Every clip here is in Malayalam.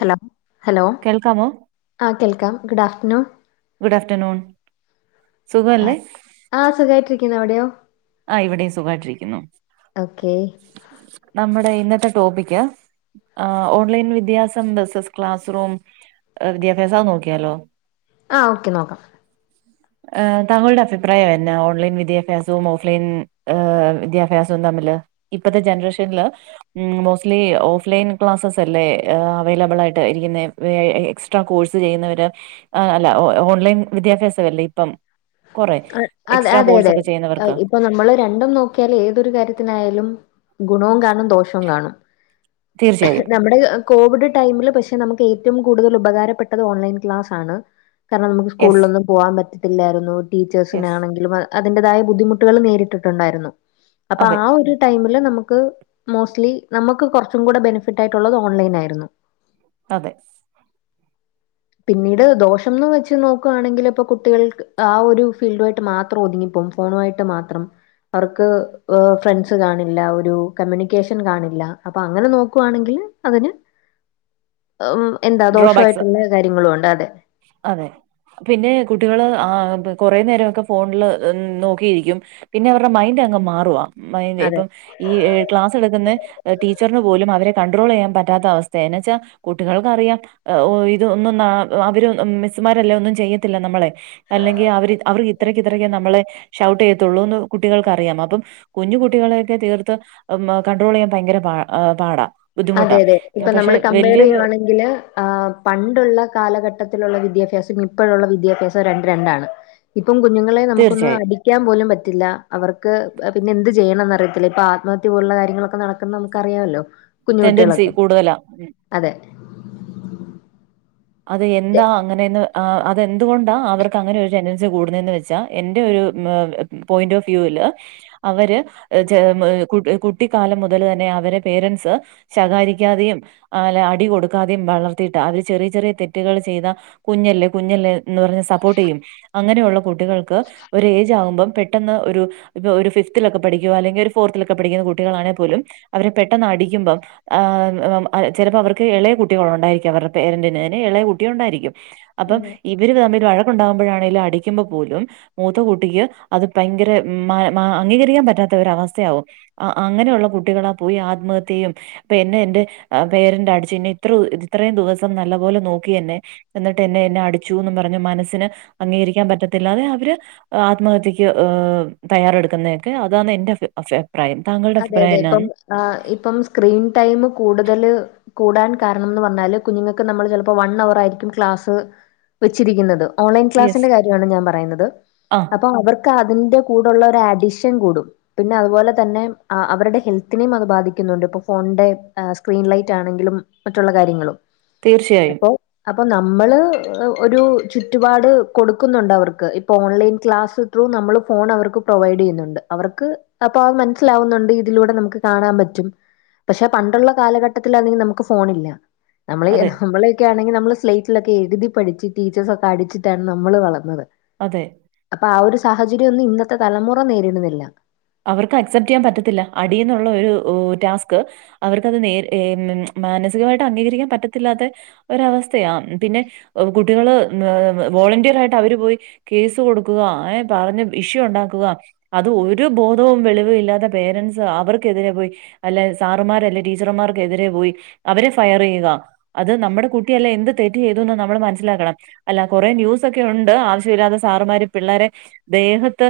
ഹലോ ഹലോ കേൾക്കാമോ ആഹ് കേൾക്കാം ഗുഡ് ആഫ്റ്റർനൂൺ ഗുഡാഫ്റ്റർനൂൺ സുഖല്ലേ ആഹ് സുഖായിട്ടിരിക്കുന്നു അവിടെയോ ആഹ് ഇവിടിം സുഖായിട്ടിരിക്കുന്നു ഓക്കെ നമ്മുടെ ഇന്നത്തെ ടോപ്പിക്ക് ആഹ് ഓൺലൈൻ വിദ്യാഭ്യാസം വോസസ് ക്ലാസ് റൂം വിദ്യാഭ്യാസം അത് നോക്കിയാലോ ആഹ് ഓക്കെ നോക്കാം താങ്ങളുടെ അഭിപ്രായം എന്നാ ഓലൈൻ വിദ്യാഭ്യാസവും ഓഫ് ക്ലിൻ ഏഹ് വിദ്യാഭ്യാസവും തമ്മില് ഇപ്പത്തെ ജനറേഷന്ല് ഉം മുസ്ലിം ഓഫ് ലൈൻ ക്ലാസ്സസല്ലേ ഏ അവൈലബിളായിട്ട് ഇരിക്ക്ന്നെ വെഐഐ എക്സ്ട്രാ കോഴ്സ് ചെയ്യുന്നവര് അ അല്ല ഓ ഓൺലൈൻ വിദ്യാഭ്യാസവല്ലെ ഇപ്പം കൊറെ അത് എക്സ്ട്രാ അതെ കോഴ്സ് അതെ ഒക്കെ ചെയ്യുന്നവർക്ക് ഇപ്പം നമ്മള് രണ്ടും നോക്കിയാല് ഏതൊരു കാര്യത്തിനായാലും ഗുണവും കാണും ദോഷവും കാണും തീർച്ചയായും നമ്മടെ കോവിഡ് ടൈമില് പക്ഷെ നമുക്ക് ഏറ്റവും കൂടുതല് ഉപകാരപ്പെട്ടത് ഓൺലൈൻ ക്ലാസാണ് കാരണം നമുക്ക് യെസ് സ്കൂള്ലൊന്നും പോവാൻ പറ്റത്തില്ലായിരുന്നു യെസ് ടീച്ചേഴ്സിനാണെങ്കിലും അ അതിന്റേതായ ബുദ്ധിമുട്ടുകള് നേരിട്ടിട്ടുണ്ടായിരുന്നു അപ്പൊ അതെ ആഹ് ഒരു ഈ ടൈമില് നമുക്ക് മോസ്റ്റ്ലി നമക്ക് കൊറ്ച്ചു കൂടെ ബെനിഫിറ്റായിട്ടുള്ളത് ഓൺലൈനായിരുന്നു അതെ പിന്നീട് ദോഷംന്ന് വെച്ച് നോക്കുവാണെങ്കില് ഇപ്പൊ കുട്ടികള് ആ ഒരു ഫീൽഡുയിട്ട് മാത്രം ഒതുങ്ങിപ്പോകും ഫോണുവായിട്ട് മാത്രം അവർക്ക് ഹ് ഫ്രണ്ട്സ് കാണില്ല ഒരു കമ്മ്യൂണിക്കേഷൻ കാണില്ല അപ്പൊ അങ്ങനെ നോ ക്കുവാണെങ്കില് അതിന് ഉം എന്താ ഡ്രോബാക്സ് ദോഷായിട്ട്ള്ള കാര്യങ്ങളുണ്ട് അതെ അതെ പിന്നെ കുട്ടികള് ആഹ് കൊറേ നേരൊക്കെ ഫോണില് നോക്കിയിരിക്കും പിന്നെവരെ മൈൻ്റങ്ങ് മാറുവാ മൈൻഡ് അതെ ഇപ്പം ഈ ക്ലാസെട്ക്ക്ന്നെ ടീച്ചറിന് പോലും അവരെ കൺട്രോളെയ്യാൻ പറ്റാത്ത അവസ്ഥയാ എന്ന് വെച്ചാ കുട്ടികൾക്കറിയാം ഓ ഇതോന്നും ന്നാ അവര് മിസ്സ്മാരല്ലേ ഒന്നും ചെയ്യത്തില്ല നമ്മളെ അല്ലെങ്കി അവര് അവർക്ക് ഇത്രക്ക് ഇത്രക്ക് നമ്മളെ ഷൗട്ടെയ്യത്തുള്ളൂന്ന് കുട്ടികൾക്ക് അറിയാം അപ്പം കുഞ്ഞു കുട്ടികളെക്കെ തീർത്ത് ഉം കണ്ടട്രോളെയ്യാൻ ഭയങ്കര പാ പാടാ അതെ ബുദ്ധിമുട്ടാ. അതെ ഇപ്പൊ പക്ഷെ നമ്മള് വലിയ കമ്പേറെയ്യുണെങ്കില് ആ പണ്ടുള്ള കാലഘട്ടത്തില്ള്ള വിദ്യാഭ്യാസം ഇപ്പഴുള്ള വിദ്യാഭ്യാസ്യം രണ്ടും രണ്ടാണ് ഇപ്പം കുഞ്ഞ്ങ്ങളെ നമുക്കൊന്ന് തീർച്ചയായും അടി ക്ക്യാൻ പോലും പറ്റില്ല അവർക്ക് പിന്നെ എന്ത് ചെയ്യണന്ന് അറിയത്തില്ല ഇപ്പ ആത്മത്യ പോലുള്ള കാര്യങ്ങളൊക്കെ നട ക്ക്ന്ന നമുക്കറിയാലോ കുഞ്ഞു ടെൻഡൻസി കുട്ട്യേളൊക്കെ കൂടുതലാ അതെ അത് തെ എന്താ അങ്ങനേന്ന് ഹ് അതെന്ത്‌കൊണ്ടാ അവർക്ക് അങ്ങനോരു ടെൻ്റൻസി കൂടുന്നേന്ന് വെച്ചാ എൻ്റെ ഒരു പോയിന്റോഫ് വ്യൂല് അവര് ചെ കുട്ടിക്കാലം മുതല് തന്നെ അവരെ പേരൻസ് ശകാരിക്കാതെയും അലേ അടി കൊട്ക്കാതേം വളർത്തീട്ടാ അവര് ചെറിയ ചെറിയ തെറ്റ്കൾ ചെയ്ത കുഞ്ഞല്ലെ കുഞ്ഞല്ലെന്ന് പറഞ്ഞ് സപ്പോർട്ടെയ്യും അങ്ങനെയുള്ള കുട്ടികൾക്ക് ഒര് ഏജാവുമ്പം പെട്ടെന്ന് ഒരു ഇപ്പൊ ഒര് ഫിഫ്ത്തിലൊക്കെ പഠിക്കുവോ അല്ലെങ്കി ഒരു ഫോർത്തിലൊക്കെ പഠിക്ക്ന്ന കുട്ടികളാണെ പോലും അവരെ പെട്ടെന്ന് അടിക്കുമ്പം ഏഹ് ചെലപ്പോ അവർക്ക് എളയ കുട്ടികള് ഉണ്ടായിരിക്കാം അവര്ടെ പേരന്റിന് ന് എളെയ കുട്ടി ഉണ്ടായിരിക്കും അപ്പം അതെ. ഇവര് തമ്മില് വഴക്ക്ണ്ടാവുമ്പോഴാണെലും അടി ക്കുമ്പോ പോലും മൂത്ത കുട്ടിക്ക് അത് ഭയങ്കര മ് മ മാ അംഗീകരിക്കാൻ പറ്റാത്തോര് അവസ്ഥയാകും അ അങ്ങനെയുള്ള കുട്ടികളാ പോയി ആത്മഹത്യയ്യും ഇപ്പം എന്നെ എന്റെ പേരന്റ് അടിച്ച് ഇന്നെ ഇത്ര ഇത്രേയും ദിവസം നല്ല പോലെ നോക്കിയെന്നെ എന്നിട്ട് എന്നെ എന്നെ അടിച്ചൂന്ന് പറഞ്ഞ് മനസ്സിന് അംഗീകരിക്കാൻ പറ്റത്തില്ലാ അത് അവര് ആത്മഹത്യക്ക്ചെ ഏഹ് തയ്യാറെട്ക്ക്ന്നെക്കെ അതാന്ന് എന്റെ അഫെ അഭി പ്രായം താങ്ങ അതെ അതെ ഇപ്പം ഏ ഇപ്പം സ്ക്രീൻ ടൈം കൂടുതല് കൂടാൻ കാരണംന്ന് പറഞ്ഞാല് കുഞ്ഞുങ്ങൾക്ക് നമ്മള് ചെലപ്പോ വൺ അവർ ആയിരിക്കും ക്ലാസ് വെച്ചിരിക്ക്ന്നത്. ഓൺലൈൻ യെസ് ക്ലാസിന്റെ കാര്യാണ് ഞാൻ പറയ്ന്നത് ആഹ് അപ്പോ അവർ ക്ക് അതിന്റെ കൂടെള്ള ഒരു അഡിഷൻ കൂടും പിന്നെ അത്പോലെ തന്നെ ആ അവര്ടെ ഹെൽത്തിനേം അത് ബാധിക്ക്ന്നുണ്ട് ഇപ്പൊ ഫോണിന്റെ സ്ക്രീൻലൈറ്റ് ആണെങ്കിലും മറ്റ്ള്ള കാര്യങ്ങളും തീർച്ചയായും. അപ്പൊ അപ്പൊ നമ്മള് ഒരു ചുറ്റുപാട് കൊടുക്കുന്നുണ്ട് അവർക്ക് ഇപ്പൊ ഓൺലൈൻ ക്ലാസ്സ് ഉ ഫോൺ അവർക്ക് പ്രൊവൈഡ് ചെയ്യുന്നുണ്ട് അവർക്ക് അപ്പൊ ആ മൻ ലാവുന്നുണ്ട് ഇതിലൂടെ നമുക്ക് കാണാൻ പറ്റും പക്ഷെ പണ്ടുള്ള കാലഘട്ടത്തിലാണെങ്കിൽ നമുക്ക് ഫോൺ ഇല്ല നമ്മൾ അതെ, നമ്മള് ക്കെ ആണെങ്കിൽ നമ്മള് സ്ലൈറ്റിലൊക്കെ എഴുതി പഠച്ച് ടീച്ചേഴ്സൊക്കെ അടിച്ചിട്ടാണ് നമ്മള് വളർന്നത്. അതെ അപ്പൊ ആ ഒരു സാഹചര്യോന്നും ഇന്നത്തെ തലമുറ നേരിടുന്നില്ല അവർക്ക് അക്സെപ്റ്റ് ചെയ്യാൻ പറ്റത്തില്ല അടീന്നുള്ള ഒരു ടാസ്ക് അവർക്കത് നേരി മാനസികമായിട്ട് അംഗീകരിക്കാൻ പറ്റത്തില്ലാത്തെ ഒരവസ്ഥയാ പിന്നെ കുട്ടികള് വോളന്റിയർ ആയിട്ട് അവര് പോയി കേസ് കൊടുക്കുക ഏ പറഞ്ഞ ഇഷ്യു ഉണ്ടാക്കുക അത് ഒരു ഒരു ബോധവും വെളിവും ഇല്ലാത്ത പേരൻറ്സ് അവർക്കെതിരെ പോയി അല്ല സാറുമാരല്ലെ ടീച്ചർമാർക്ക്‌ എതിരെ പോയി അവരെ ഫയർ ചെയ്യുക അത് നമ്മുടെ കുട്ടിയല്ലെ എന്ത് തെറ്റ് ചെയ്തുന്ന് നമ്മൾ മനസ്സിലാക്കണം. അല്ല കൊറെ ന്യൂസ് ഒക്കെ ഉണ്ട് ആവശ്യമില്ലാതെ സാറുമാര് പിള്ളേരെ ദേഹത്ത്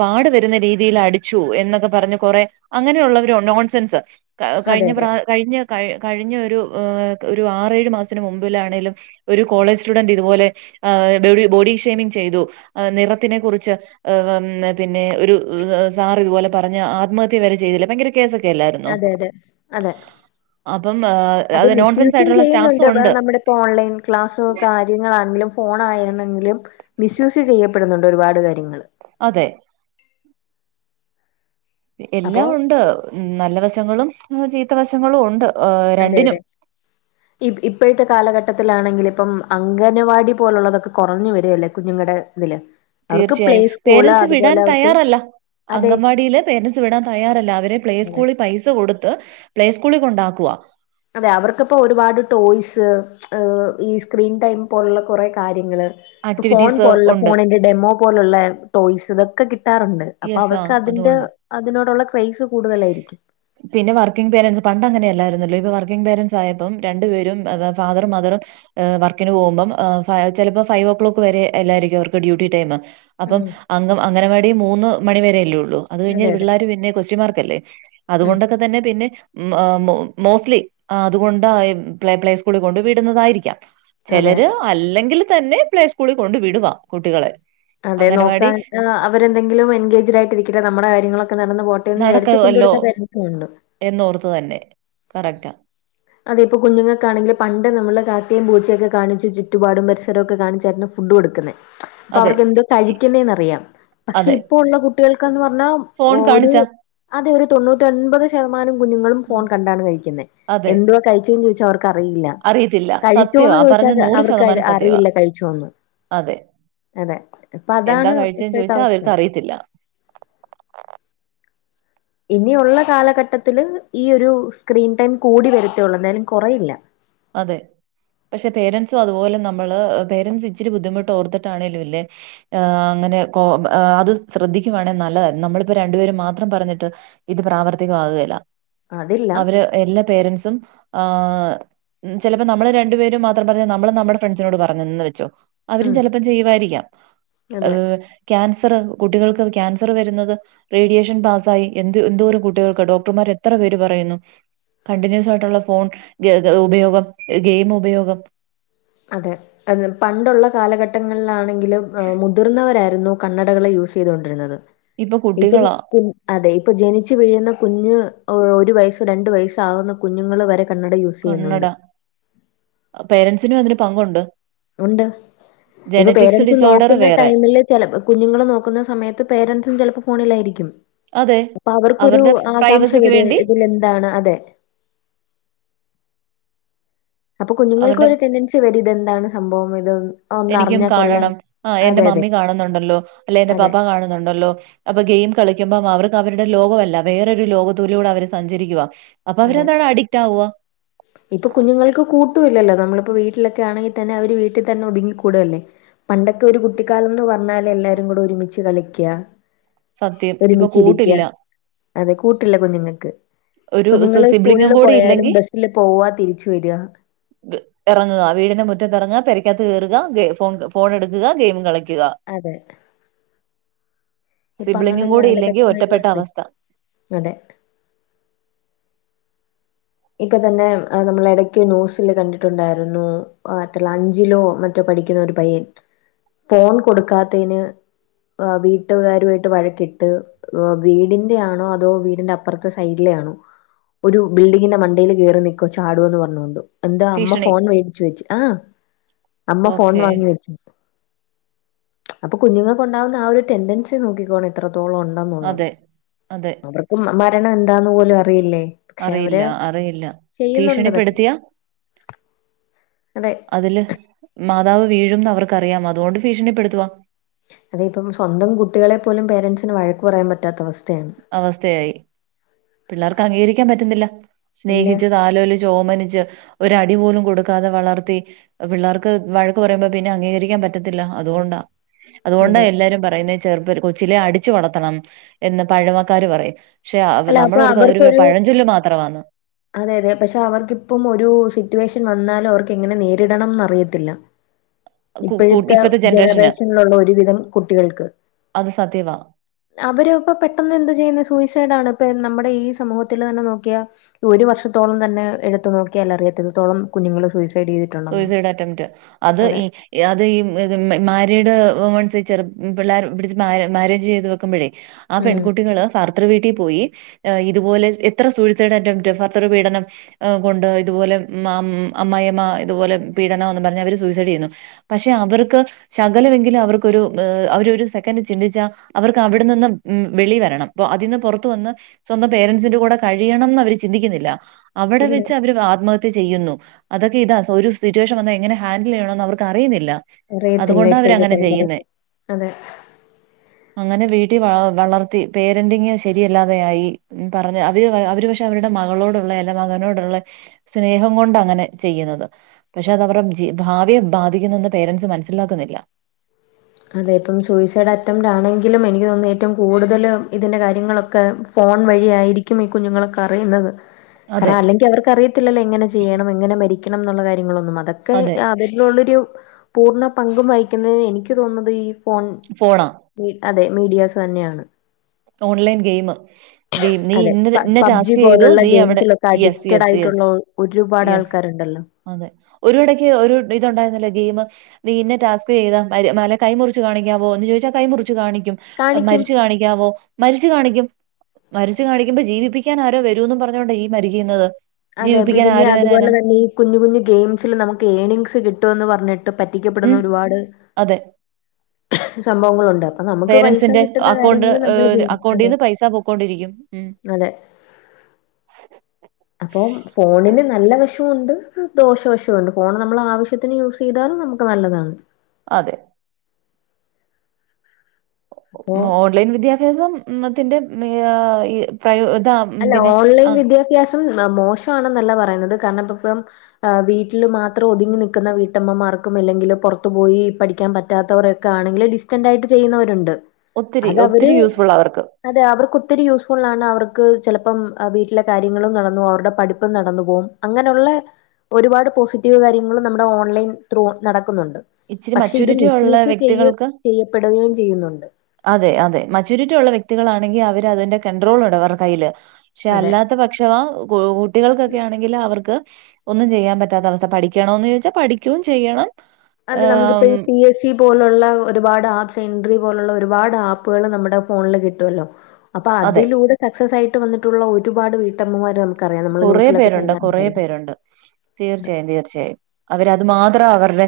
പാടുവരുന്ന രീതി രീതിയിൽ അടിച്ചു എന്നൊക്കെ പറഞ് കൊറേ അങ്ങനെയുള്ളവര നോൺസെൻസ് അതെ കഴിഞ്ഞ അതെ പ്രാ കഴിഞ്ഞ കഴ കഴിഞ്ഞ ഒരു ഒരു ആറേഴ് മാസത്തിന് മുമ്പിലാണേലും ഒരു കോളേജ് സ്റ്റുഡന്റ് ഇതുപോലെ ആ ബോഡി ഷേമിംഗ് ചെയ്തു നിറത്തിനെ കുറിച്ച് പിന്നെ ഒരു സാർ ഇതുപോലെ പർഞ്ഞ ആത്മഹത്യ വരെ ചെയ്തില്ലേ ഭയങ്കര കേസൊക്കെ അല്ലായിരുന്നോ അതെ അതെ അതെ അപ്പം ആ, അത് നോൺസെൻസ് മിസ്യുസും ആയിട്ടുള്ള ചെയ്യുന്നുണ്ട് സ്റ്റാഫ്സും ഉണ്ട് നമ്മുടെ ഇ ഓൺലൈൻ ക്ലാസ്സക്കെ കാര്യങ്ങളണെങ്കിലും ഫോൺ ആയിരുന്നെങ്കിലും മിസ്യുസ് ചെയ്യപ്പെടുന്നുണ്ട് ഒരുപാട് കാര്യങ്ങൾ അതെ അപ്പോ എല്ലാം ഉണ്ട് നല്ല വശങ്ങളും ചീത്ത വശങ്ങളും ഉണ്ട് ആ, അതെ അതെ [inaudible] ഇ ഇപ്പോഴത്തെ കാലഘട്ടത്തിലാണെങ്കിൽ ഇപ്പം അംഗനവാടി പോലുള്ളതൊക്കെ കുറഞ്ഞു വരികല്ലേ കുഞ്ഞുങ്ങളുടെ ഇതില് അവർക്ക് പ്ലേ തീർച്ചയായും സ്കൂള് പേരൻറ്സ് വിടാൻ അതുപോലെ അവർക്ക് തയ്യാറല്ല. അതെ അങ്കവാടിയില് പേരൻറ്സ് വിടാൻ തയ്യാറല്ല അവരെ പ്ലേ സ്കൂളിൽ പൈസ കൊടുത്ത് പ്ലേസ്കൂളിൽ കൊണ്ടാക്കുക അതെ അവർക്കിപ്പോ ഒരുപാട് ടോയ്സ് ഉഹ് ഈ സ്ക്രീൻ ടൈം പോലുള്ള കുറെ കാര്യങ്ങള് ഇ ഫോൺ ആക്ടിവിറ്റീസ് പോലുള്ള ഉണ്ട്. ഫോണിന്റെ ഡെമോ പോലുള്ള ടോയ്സ് ഇതൊക്കെ കിട്ടാറുണ്ട് അപ്പൊ യെസ് അവർക്ക് ആഹ് അതിന്റെ അതുകൊണ്ട്. അതിനോടുള്ള ക്രൈസ് കൂടുതലായിരിക്കും പിന്നെ വർക്കിംഗ് പരെന്റ്സ് പണ്ട് അങ്ങനെ അല്ലായിരുന്നല്ലോ ഇപ്പൊ വർക്കിംഗ പരെന്റ്സ് ആയപ്പം രണ്ടു പരും ഫാദറും മദറും ഏഹ് വർക്കിന് പോകുമ്പം ഉഹ് ചിലപ്പോ ഫൈവ് ഓ ക്ലോക്ക് വരെ എല്ലായിരിക്കും അവർക്ക് ഡ്യൂട്ടി ടൈം അപ്പം ഉം അംഗ അംഗനവാടി മൂന്ന് മണിവരെ അല്ലേ ഉള്ളൂ അത് അതെ കഴിഞ്ഞ അതെ പിള്ളേർ പിന്നെ ക്വസ്റ്റിൻ മാർക്കല്ലേ ഉം അതുകൊണ്ടൊക്കെ തന്നെ പിന്നെ ഹ്മ്മ് അഹ് മോസ്റ്റ്ലി അതുകൊണ്ട് പ്ല പ്ലെയ്‌സ്‌ക്കൂൾ കൊണ്ട് വിടുന്നതായിരിക്കാം അതെ ചെലര് അല്ലെങ്കിൽ തന്നെ പ്ലേ സ്കൂളിൽ കൊണ്ട് വിടുവാ കുട്ടികളെ അതെ നോക്കാ അംഗനവാടി അവരെന്തെങ്കിലും എൻഗേജ്ഡ് ആയിട്ടിരിക്കട്ടേ നമ്മുടെ കാര്യങ്ങളൊക്കെ നടന്നു പോ എന്ന് വിചാരിച്ചു നടക്കുവല്ലോ കൊണ്ടിടുന്ന പറന്റ്സുംണ്ട് എന്നോർത്ത് തന്നെ കറക്റ്റാ അതെ ഇപ്പോ കുഞ്ഞുങ്ങക്കാണെങ്കിൽ പണ്ട് നമ്മള് കാക്കെയും പൂച്ചയുക്കെ കാണിചു ചുറ്റുപാടും പരിസരക്കെ കാണിച്ചായിരുന്നു ഫുഡ് കൊടുക്കുന്നെ അപ്പൊ അതെ അവർക്ക് എന്തോ ഇ കായികണ്ടെന്നറിയ പക്ഷെ അതെ ഇപ്പ ഉള്ള കുട്ടികൾക്കന്ന് പറഞ്ഞാ ഫോൺ ഒരു കാണിച്ചാ അതെ ഒരു തൊണ്ണൂറ്റി ഓൻപത് ശതമാനം കുഞ്ഞുങ്ങളും ഫോൺ ആഹ്. കണ്ടാണ് കഴിക്കുന്നെ അതെ. എന്തുവാ കഴിച്ചന്ന് ചോയ്ച്ച അവർക്ക് അറിയില്ല അറിയത്തില്ല. സത്യവാ. കഴിച്ചോന്ന് ആ പറഞ്ഞ ചോയിച്ചാൽ നൂറ് അവർക്ക് ശതമാനം സത്യവാ. അറിയില്ല കഴിച്ചോന്ന് അതെ. അതെ ഇപ്പ എന്താ അതാണ് കഴിച്ചേന്ന് ഇപ്പഴ്ത്തെ ചോദിച്ചാ അവസ്ഥ അവർക്ക് അറിയത്തില്ല. ഇനിയുള്ള കാലഘട്ടത്തില് ഈ ഒരു സ്ക്രീൻ ടൈം കൂടി വരത്തെ ഒള്ളു എന്തായാലും കൊറയില്ല അതെ പക്ഷെ പേരെന്റ്സും അതുപോലെ നമ്മെള് പേരെന്റ്സ് ഇച്ചിരി ബുദ്ധിമുട്ട് ഓർത്തിട്ടാണെലും ലെ ആഹ് അങ്ങനെ കോ ഏഹ് അത് ശ്രദ്ധിക്കുവാണെ നല്ലതായിരുന്നു നമ്മളിപ്പോ രണ്ടുപേരും മാത്രം പറഞ്ഞിട്ട് ഇത് പ്രാവർത്തികമാക്‌കെലാ അതില്ല അവര് എല്ലാ പേരന്റ്സും ആഹ് ഉം ചെലപ്പോ നമ്മൾ രണ്ടു പേരും മാത്രം പറഞ്ഞ് നമ്മൾ നമ്മടെ ഫ്രണ്ട്സിനോട് പറഞ്ഞെന്ന് വെച്ചോ അവരും ഉം ചെലപ്പംചെയ്യുവായിരിക്കാം അതെ അഹ് ക്യാൻസെർ കുട്ടികൾക്ക് ക്യാൻസെർ വെരുന്നെത് റേഡിയേഷൻ പാസ്സായി എന്ത് എന്തോരം കുട്ടികൾക്ക് ഡോക്ടർമാർ എത്ര പേര് പറയുന്നു കണ്ടിന്യൂസ് ആയിട്ടുള്ള ഫോൺ ഉപയോഗം ഗെയിം ഉപയോഗം അതെ അത് പണ്ടുള്ള കാലഘട്ടങ്ങളിലാണെങ്കിലും ഏഹ് മുതിർന്നവരായിരുന്നു കണ്ണടകൾ യൂസ് ചെയ്ത് കൊണ്ടിരുന്നെത് ഇപ്പൊ ഇപ്പം കുട്ടികളാ കുഞ്ഞ് അതെ ഇപ്പം ജെനിച്ച് വീഴുന്ന കുഞ്ഞ് ഒരു വയസ്സ് രണ്ട് വയസ്സ് ആകുന്ന കുഞ്ഞുങ്ങെൾ വെരെ കണ്ണട യൂസ് കണ്ണട ചെയ്യുന്നുണ്ട്. പേരന്റ്സിനും അതിന് പങ്കുണ്ട് ഉണ്ട് ഇപ്പൊ ജനറ്റിക്സ് പേരെന്റ്സ് ഡിസോർഡർ നോക്കുന്ന വേറെ ടൈമില് ചെലപ്പം കുഞ്ഞുങ്ങെൾ നോക്കുന്ന സമയത്ത് പേരെന്റ്സും ചെലപ്പം ഫോണിലായിരിക്കും അതെ അപ്പം അവർക്കൊരു അവരുടെ ആകാംക്ഷ പ്രൈവസിക്ക് വെരും വേണ്ടി ഇതിൽ എന്താണ് അതെ അപ്പ കുഞ്ഞുങ്ങെൾക്കും അവരുടെ ഒര് ടെഡെൻസി വെറും ഇതെന്താണ് സംഭവം ഇത് ഒന്ന് ഒന്ന് അറിഞ്ഞാ കൊള്ളാം ആഹ് അതെ, എന്റെ അതെ. മമ്മി കാണുന്നുണ്ടല്ലോ അല്ലെയ് എന്റെ അതെ, പപ്പ കാണുന്നുണ്ടല്ലോ അപ്പം ഗെയിം കളിക്കുമ്പം അവർക്ക് അവരുടെ ലോകവല്ല വെറൊരു ലോകത്തുലൂടെ അവര് സഞ്ചരിക്കുവാ അപ്പ അവര് എന്താണ് അഡിക്റ്റ് ആവുവാ ഇപ്പ കുഞ്ഞുങ്ങെൾക്ക് കൂട്ടും ഇല്ലല്ലോ നമ്മളിപ്പോ വീട്ട്ലൊക്കെ ആണെങ്കിൽ തന്നെ അവര് വീട്ടിൽ തന്നെ ഒതുങ്ങിക്കൂട് അല്ലെ പണ്ടൊക്കെ ഒരു കുട്ടി ക്കാലംന്ന് പർണാൽ എല്ലാരും കൂടെ ഒരുമിച്ച് കളിക്കാ സത്യം. ഇപ്പൊ ഒരുമിച്ച് ഇരിക്കാ കൂട്ടില്ല. അതെ കൂട്ട് ഇല്ല കുഞ്ഞുങ്ങെക്ക് ഒരു സി കുഞ്ഞുങ്ങെൾ സ്ക്കൂൾ സിബ്ലിങ്ങും കൂടി പോയാലും ഇല്ലെങ്കി ബസ്സില് പോവാ തിരിച്ച് വെരാ വ് എറങ്ങ്കാ വീടിന്റെ മുറ്റെത്ത് എറങ്ങാ പേരക്ക് അകത്ത് കേറുകാ ഗെ ഫോൺ ഫോൺ എട്ക്ക്കാ ഗെയിമ്മും കളിക്ക്കാ അതെ ഇപ്പം അങ്ങനെ സിബ്ലിങ്ങും ഒരു കൂടി ഇല്ലെങ്കി കാലഘട്ടമായി ഒറ്റപ്പെട്ട മാറി അവസ്ഥ. അതെ ഇപ്പ തെന്നെ ഏഹ് നമ്മെൾ എടയ്ക്ക് ന്യൂസിൽ കണ്ടിട്ടുണ്ടായിരുന്നു ഓഹ് എത്ര് ലാ അഞ്ചിലോ മറ്റോ പഠിക്കുന്ന ഒരു പയ്യെൻ ഫോൺ കൊടുക്കാത്തെയിന് ഓഹ് വീട്ടുകാരും ആയിട്ട് വഴക്കിട്ട് ഓഹ് വീടിന്റെയാണോ അതോ വീടിന്റെ അപ്പർത്തെ സൈഡിലെ ആണോ ഒരു ബിൽ ഡിങ്ങിന്റെ മണ്ടെല് കേറി നിക്കും ചാടുന്ന് പർണോണ്ട്. എന്താ അമ്മ ഭീഷണി. ഫോൺ മേട്ച്ച് വെച്ച്. ആഹ് അമ്മ ഫോൺ ഓക്കേ. വാങ്ങി വെച്ചു. അപ്പ കുഞ്ഞുങ്ങെൾക്ക് ഇണ്ടാവുന്ന ആ ഒരു ടെൻഡെൻസി നോക്കിക്കോണെ എത്രത്തോളം ഒ ണ്ടെന്ന് ഉള്ളത്. അതെ, അതെ. അവർക്കും മരണം എന്താന്ന് പോലും അറിയില്ലേ? പക്ഷെ അറിയില്ല അവര് അറി ഇല്ല, ചെയ്യുന്നുണ്ട് ഇതൊക്കെ ഭീഷണിപ്പെടുത്തിയാ അതെ അതില് മാതാവ് വീഴുംന്ന് അവർക്ക് അറിയാം അതുകൊണ്ട് ഭീഷണിപ്പെടുത്തുവാ. അതെ ഇപ്പം സ്വന്തം കുട്ടികളെ പോലും പേരന്റ്സിന് വഴക്കുപറയാൻ പറ്റാത്ത അവസ്ഥയാണ്. അവസ്ഥയായി. പിള്ളാർക്ക് അംഗീകരിക്കാൻ പറ്റ്ന്നില്ല ഇല്ല സ്നേഹിച്ച് തലോലി ച്ച് ഒമനിച്ച് ഒര് അടി പോലും കൊട്ക്കാതെ വളർത്തി പിള്ളാർക്ക് വഴക്ക് പറയുമ്പോ പിന്നെ അംഗീകരിക്കാൻ പറ്റത്തില്ല അതുകൊണ്ടാ. അതുകൊണ്ടാ അതെ എല്ലാരും പറയുന്നേ ചെറുപ്പ കൊച്ചിലെ അടിച്ചു വളർത്തെണം എന്ന് പഴമക്കാര് പറയും. പക്ഷേ അപ്പം അല്ല നമ്മെൾ അപ്പൊ ഓർക്കും അതൊരു അവർക്കൊരു പഴഞ്ചൊല് മാത്രവാന്ന്. അതെ അതെ പക്ഷെ അവർക്കിപ്പം ഒരു സിറ്റുവേഷൻ വന്നാലും അവർക്ക് എങ്ങനെ നേരിടെണംന്ന് അറിയത്തില്ല. കു കു ഇപ്പഴ്ത്തെ ഇപ്പത്തെ ജനറേഷന് ജനറേഷൻലുള്ള ഒരുവിധം കുട്ടികൾക്ക് അത് സത്യവാ. അവര് ഇപ്പോ പെട്ടെന്ന് എന്തുചെയ്യുന്നു സൂയിസൈഡാണ്. ഇപ്പൊ നമ്മുടെ ഈ സമൂഹത്തില് തന്നെ നോക്കിയാ ഈയൊരു വർഷത്തോളം തന്നെ എടുത്തു നോക്കിയാൽ അറിയാം എത്രത്തോളം കുഞ്ഞുങ്ങള് ചെയ്തിട്ടുണ്ടെന്ന്. സൂയിസൈഡ് അറ്റംറ്റ് അത് അതെ ഈ അതീ ഏഹ് മാ മാരീഡ് വുമൺസീചെറു പിള്ളാര് പിടിച് മാരെ മാരേജ് ചെയ്ത് വെക്കുമ്പഴേ ആ ഉം പെൺകുട്ടികള് ഭർതൃ വീട്ടിൽപോയിഏഹ് ഇതുപോലെ എത്ര സൂയിസൈഡ് അറ്റംറ്റ് ഭർതൃ പീഡനം. ഏഹ് കൊണ്ട് ഇതുപോലെ മാം അമ്മായമ്മ ഇതുപോലെ പീഡനാന്നും പറഞ്ഞ് അവര് സൂയിസൈഡ്യ്യുന്നു. പക്ഷെ അവർക്ക് ശകലവെങ്കിലും അവർക്കൊരു ഏഹ് അവരൊരു സെക്കൻഡ് ചിന്തിച്ചാ അവർക്ക് അവിടെ നിന്നും ഉം വെളി വരണം. ഇപ്പൊ അതിന്ന് പൊറത്ത് വന്ന് സ്വന്തം പേരന്റ്സിന്റെ കൂടെ കഴിയണംന്ന് അവെര് ചിന്തിക്കുന്നില്ല. അവിടെ ഇല്ല വെച്ചവര് ആത്മഹത്യ ചെയ്യുന്നു അതൊക്കെ എ ഒരു സിറ്റുവേഷൻ വന്ന എങ്ങനെ ഹാൻഡില് ചെയ്യണോന്ന് അവർക്കറിയുന്നില്ല. അറിയത്തില്ല ഇപ്പഴത്തെ തലമുറയ്ക്ക്. അതെ. അങ്ങനെ വീട്ടി വ വളർത്തി പേരന്റിങ് ശരിയല്ലാതെ ആയിഉം പറഞ്ഞ് അതില് വ ക്ഷെ അവരുടെ മകളോടുള്ള അല്ലേ മകനോടുള്ള സ്നേഹം കൊണ്ടങ്ങനെ ചെയ്യുന്നത്. പക്ഷെ അതവരെ ജീ ഭാവിയെ ബാധിക്കുന്നെന്ന് പേരന്റ്സ് മനസ്സിലാക്കുന്നില്ല. അതെ ഇപ്പം സൂയിസൈഡ് അറ്റംറ്റാണെങ്കിലും എനിക്ക് തോന്നുന്നു ഏറ്റവും കൂടുതല് ഇതിൻ്റെ കാര്യങ്ങളൊക്കെ ഫോൺ വഴിയായിരിക്കും ഈ കുഞ്ഞുങ്ങളൊക്കറിയുന്നത്. അതെ കാരണം അല്ലെങ്കി അവർക്ക് അറിയത്തില്ലല്ലോ എങ്ങനെ ചെയ്യണം എങ്ങനെ മരിക്കണംന്നുള്ള കാര്യങ്ങളൊന്നും അതൊക്കെ അതെ ആ ന്നുള്ളൊരു പൂർണ്ണ പങ്കും വഹിക്കുന്നതിന് എനിക്ക് തോന്നുന്നത് ഈ ഫോൺ ഫോണാ മീഡ് അതെ മീഡിയാസ് തന്നെയാണ്. ഓൺലൈൻ ഗെയിമ് ഗെയിം നീ അതെ ഇന്ന പ ഇന്ന പബ്ജി ടാസ്ക്കെയ്തു പോലുള്ള നീ അവടെ ഗെയിംസിലൊക്കെ യെസ് അഡിക്റ്റഡ് യെസ് ആയിട്ടുള്ള യെസ് ഒ- ഒരുപാട് യെസ്. ആൾക്കാരുണ്ടല്ലോ. അതെ, ഒരുഇടക്ക് ഒരു ഇതുണ്ടായിരുന്നല്ലോ ഗെയിമ്? നീ ഇന്ന ടാസ്ക് ചെയ്താ മാരെ അല്ലേ കൈ മുറിച്ച് കാണിക്കാവോ എന്ന് ചോദിച്ചാ കൈ മുറിച്ച് കാണി കാണിക്കും. മരിച്ചു കാണിക്കാവോ മരിച്ചു കാണിക്കും. മരിച്ചു കാണിക്കുമ്പോ ജീവിപ്പിക്കാനാരോ വരൂന്നും പറഞ്ഞോണ്ട ഈ മരിക്കുന്നത്. അതെ. പി ജീവിപ്പിക്കാൻ പിന്നെ ആര് അതുപോലെ വരാനാ? തന്നെ ഈ കുഞ്ഞു കുഞ്ഞു ഗെയിംസില് നമുക്ക് ഏണിങ്സ് കിട്ടോന്ന് പറഞ്ഞിട്ട് ടിക്കപ്പെടുന്ന ഒരുപാട് അതെ. സംഭവങ്ങളുണ്ട്. അപ്പൊ നമുക്ക് പൈസ പേരൻറ്സിന്റെ കിട്ടുന്ന അക്കൗണ്ട് കാര്യങ്ങള് കണ്ട് ഏഹ് കഴിയുമ്പള് അക്കൗണ്ടീന്ന് പൈസ പൊക്കോണ്ടിരിക്കും. അതെ. അപ്പൊ ഫോണിന് നല്ല വഷമുണ്ട് ദോഷവശവുണ്ട് ഫോൺ നമ്മൾ ആവശ്യത്തിന് യൂസ് ചെയ്താലും നമുക്ക് നല്ലതാണ് അതെ അപ്പോ ഓൺലൈൻ വിദ്യാഭ്യാസത്തിന്റെ പ്രത അല്ല ഓൺലൈൻ വിദ്യാഭ്യാസം മോശമാണെന്നല്ല പറയുന്നത് കാരണം ഇപ്പ ഇപ്പം വീട്ടിൽ മാത്രം ഒതുങ്ങി നിൽക്കുന്ന വീട്ടമ്മമാർക്കും അല്ലെങ്കിൽ പുറത്തു പോയി പഠിക്കാൻ പറ്റാത്തവർ ണെങ്കിൽ ഡിസ്റ്റന്റ് ആയിട്ട് ചെയ്യുന്നവരുണ്ട് ഒത്തിരി അത് ഒത്തിരി അവര് യൂസ്ഫുൾ അവർക്ക് അതെ അവർക്ക് ഒത്തിരി യൂസ്ഫുൾ ആണ് അവർക്ക് ക്ക് ചെലപ്പം വീട്ടിലെ കാര്യങ്ങളും നടന്നു പോകും അവരുടെ പഠിപ്പും നടന്നു പോകും അങ്ങനെയുള്ള ഒരുപാട് പോസിറ്റീവ് കാര്യങ്ങളും നമ്മുടെ ഓൺലൈൻ ത്രൂ നടക്കുന്നുണ്ട് ഇച്ചിരി പക്ഷെ ഇത് മച്യൂരിറ്റി മിസ് ഉള്ള യൂസ് ചെയ്യ വ്യക്തികൾക്ക് ചെയ്യപ്പെടുകയും ചെയ്യുന്നുണ്ട് അതെ അതെ മച്ചയൂരിറ്റി ഉള്ള വ്യക്തികളാണെങ്കിൽ അവര് അതിന്റെ കണ്ട്രോൾ ഉണ്ട് അവരുടെ കയ്യില് പക്ഷെ അതെ അല്ലാത്ത പക്ഷവാ കുട്ടികൾക്കൊക്കെ ആണെങ്കിൽ അവർക്ക് ഒന്നും ചെയ്യാൻ പറ്റാത്ത അവസ്ഥ പഠിക്കണന്ന് ചോദിച്ചാൽ പഠിക്കയും ചെയ്യണം അതെ നമുക്കിപ്പോ ആഹ്, ഈ പി എസ് സി പോലുള്ള ഒരുപാട് ആപ്പ്സ് എൻട്രി പോലുള്ള ഒരുപാട് ആപ്പുകൾ നമ്മുടെ ഫോണില് കിട്ടുമല്ലോ അപ്പൊ അതെ. അതിലൂടെ സക്സസ് ആയിട്ട് വന്നിട്ടുള്ള ഒരുപാട് വീട്ടമ്മമാർ കുറ പേരുണ്ട് കുറ പേരുണ്ട് തീർച്ചയായും തീർച്ചയായും അവരതുമാത്രം അവരുടെ